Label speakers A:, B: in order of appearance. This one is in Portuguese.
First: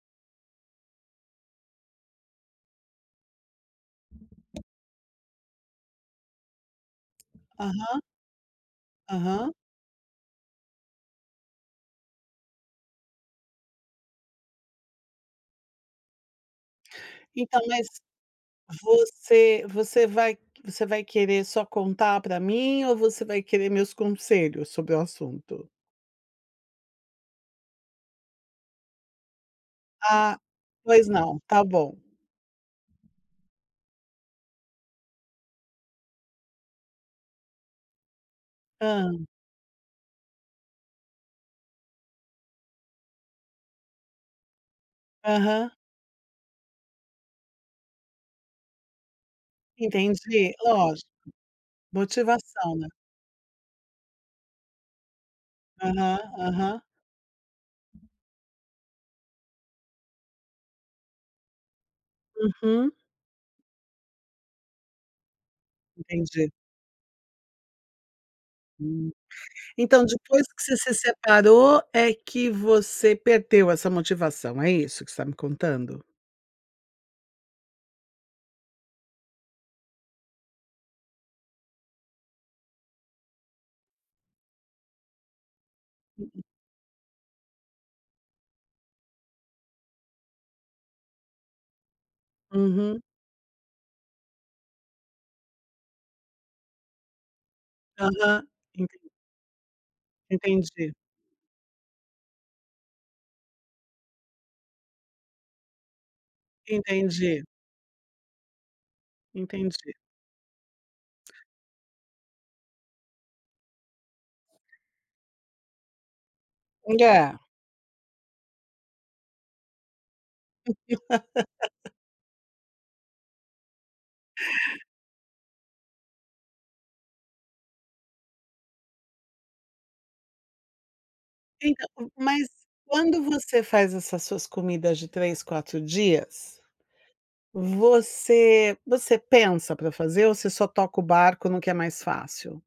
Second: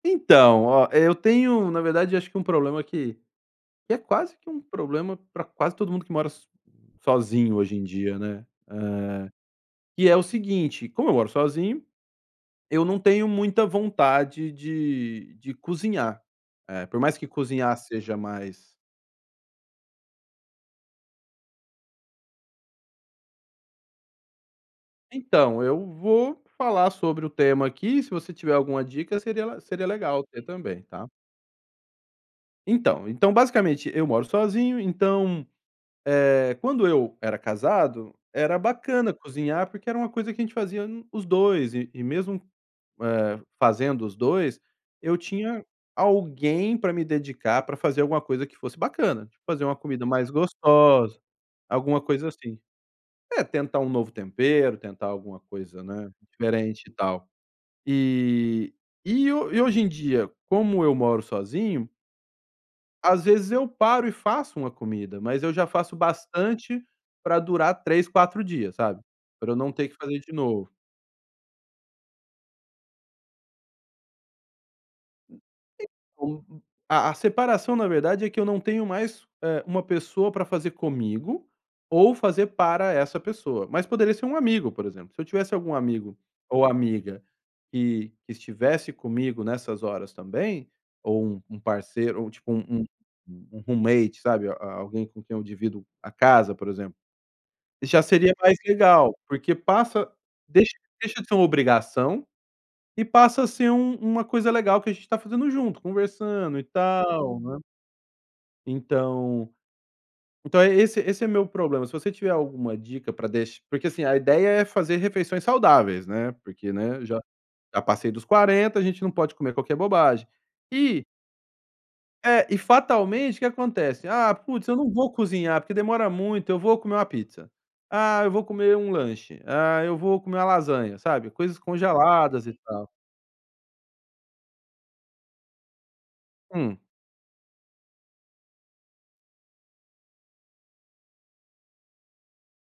A: Então, ó, eu tenho, na verdade, acho que um problema que que é quase que um problema para quase todo mundo que mora so sozinho hoje em
B: Aham.
A: dia, né. Eh,
B: Aham.
A: que é o seguinte, como eu moro sozinho, eu não tenho muita vontade de de de cozinhar, eh, por mais que
B: Então,
A: cozinhar
B: mas
A: seja mais
B: você você vai você vai querer só contar para mim ou você vai querer meus conselhos sobre o
A: Então,
B: assunto?
A: eu vou falar sobre o tema aqui. Se você tiver alguma dica seria le seria legal
B: Ah,
A: ter também,
B: pois
A: tá?
B: não, tá bom.
A: Então, então, basicamente eu moro sozinho, então, eh, quando eu era casado, era bacana
B: Hã.
A: cozinhar, porque era uma coisa que a gente fazia no os 2, e e mesmo, eh, fazendo os 2, eu tinha
B: Aham.
A: alguém para me dedicar, pra fazer alguma coisa que fosse bacana, tipo, fazer uma comida mais
B: Entendi, lógico.
A: gostosa, alguma coisa assim.
B: Motivação, né?
A: É tentar um novo tempero, tentar alguma coisa, né,
B: Aham, aham.
A: diferente e tal. E e hoje em dia, como eu moro sozinho
B: Uhum.
A: às vezes eu paro e faço uma comida, mas eu já faço
B: Entendi.
A: bastante para durar 3, 4 dias, sabe?
B: Hum,
A: Para eu não ter que
B: então
A: fazer de
B: depois que
A: novo.
B: você se separou é que você perdeu essa motivação. É isso que você tá me contando?
A: [unintelligible] A a separação na verdade é que eu não tenho mais, eh, uma pessoa para fazer comigo, ou fazer para essa pessoa. Mas poderia ser um amigo, por exemplo. Se eu tivesse algum amigo ou amiga que que estivesse comigo nessas horas, também, ou um um parceiro ou, tipo, um
B: Uhum.
A: um roommate, sabe, a alguém com quem eu divido a casa, por exemplo, já seria
B: Aham,
A: mais
B: entendi.
A: legal. Porque passa deixa
B: Entendi.
A: deixa de ser uma obrigação, e passa a ser um uma coisa legal que a gente tá fazendo junto conversando e tal,
B: Entendi.
A: né? Então
B: Entendi.
A: então é esse esse é meu problema. Se você tiver alguma dica pra deixe porque, assim, a ideia é fazer refeições saudáveis, né, porque, né, já
B: Olhar.
A: já passei dos 40, a gente não pode comer qualquer bobagem e é, e fatalmente o que acontece? "Ah, putz, eu não vou cozinhar, porque demora muito, eu vou comer uma pizza, ah, eu vou comer um lanche, ah, eu vou comer uma lasanha." Sabe? Coisas
B: Então,
A: congeladas
B: mas
A: e tal.
B: quando você faz essas suas comidas de 3, 4 dias,
A: Hum.
B: você você pensa para fazer ou você só toca o barco no que é mais fácil?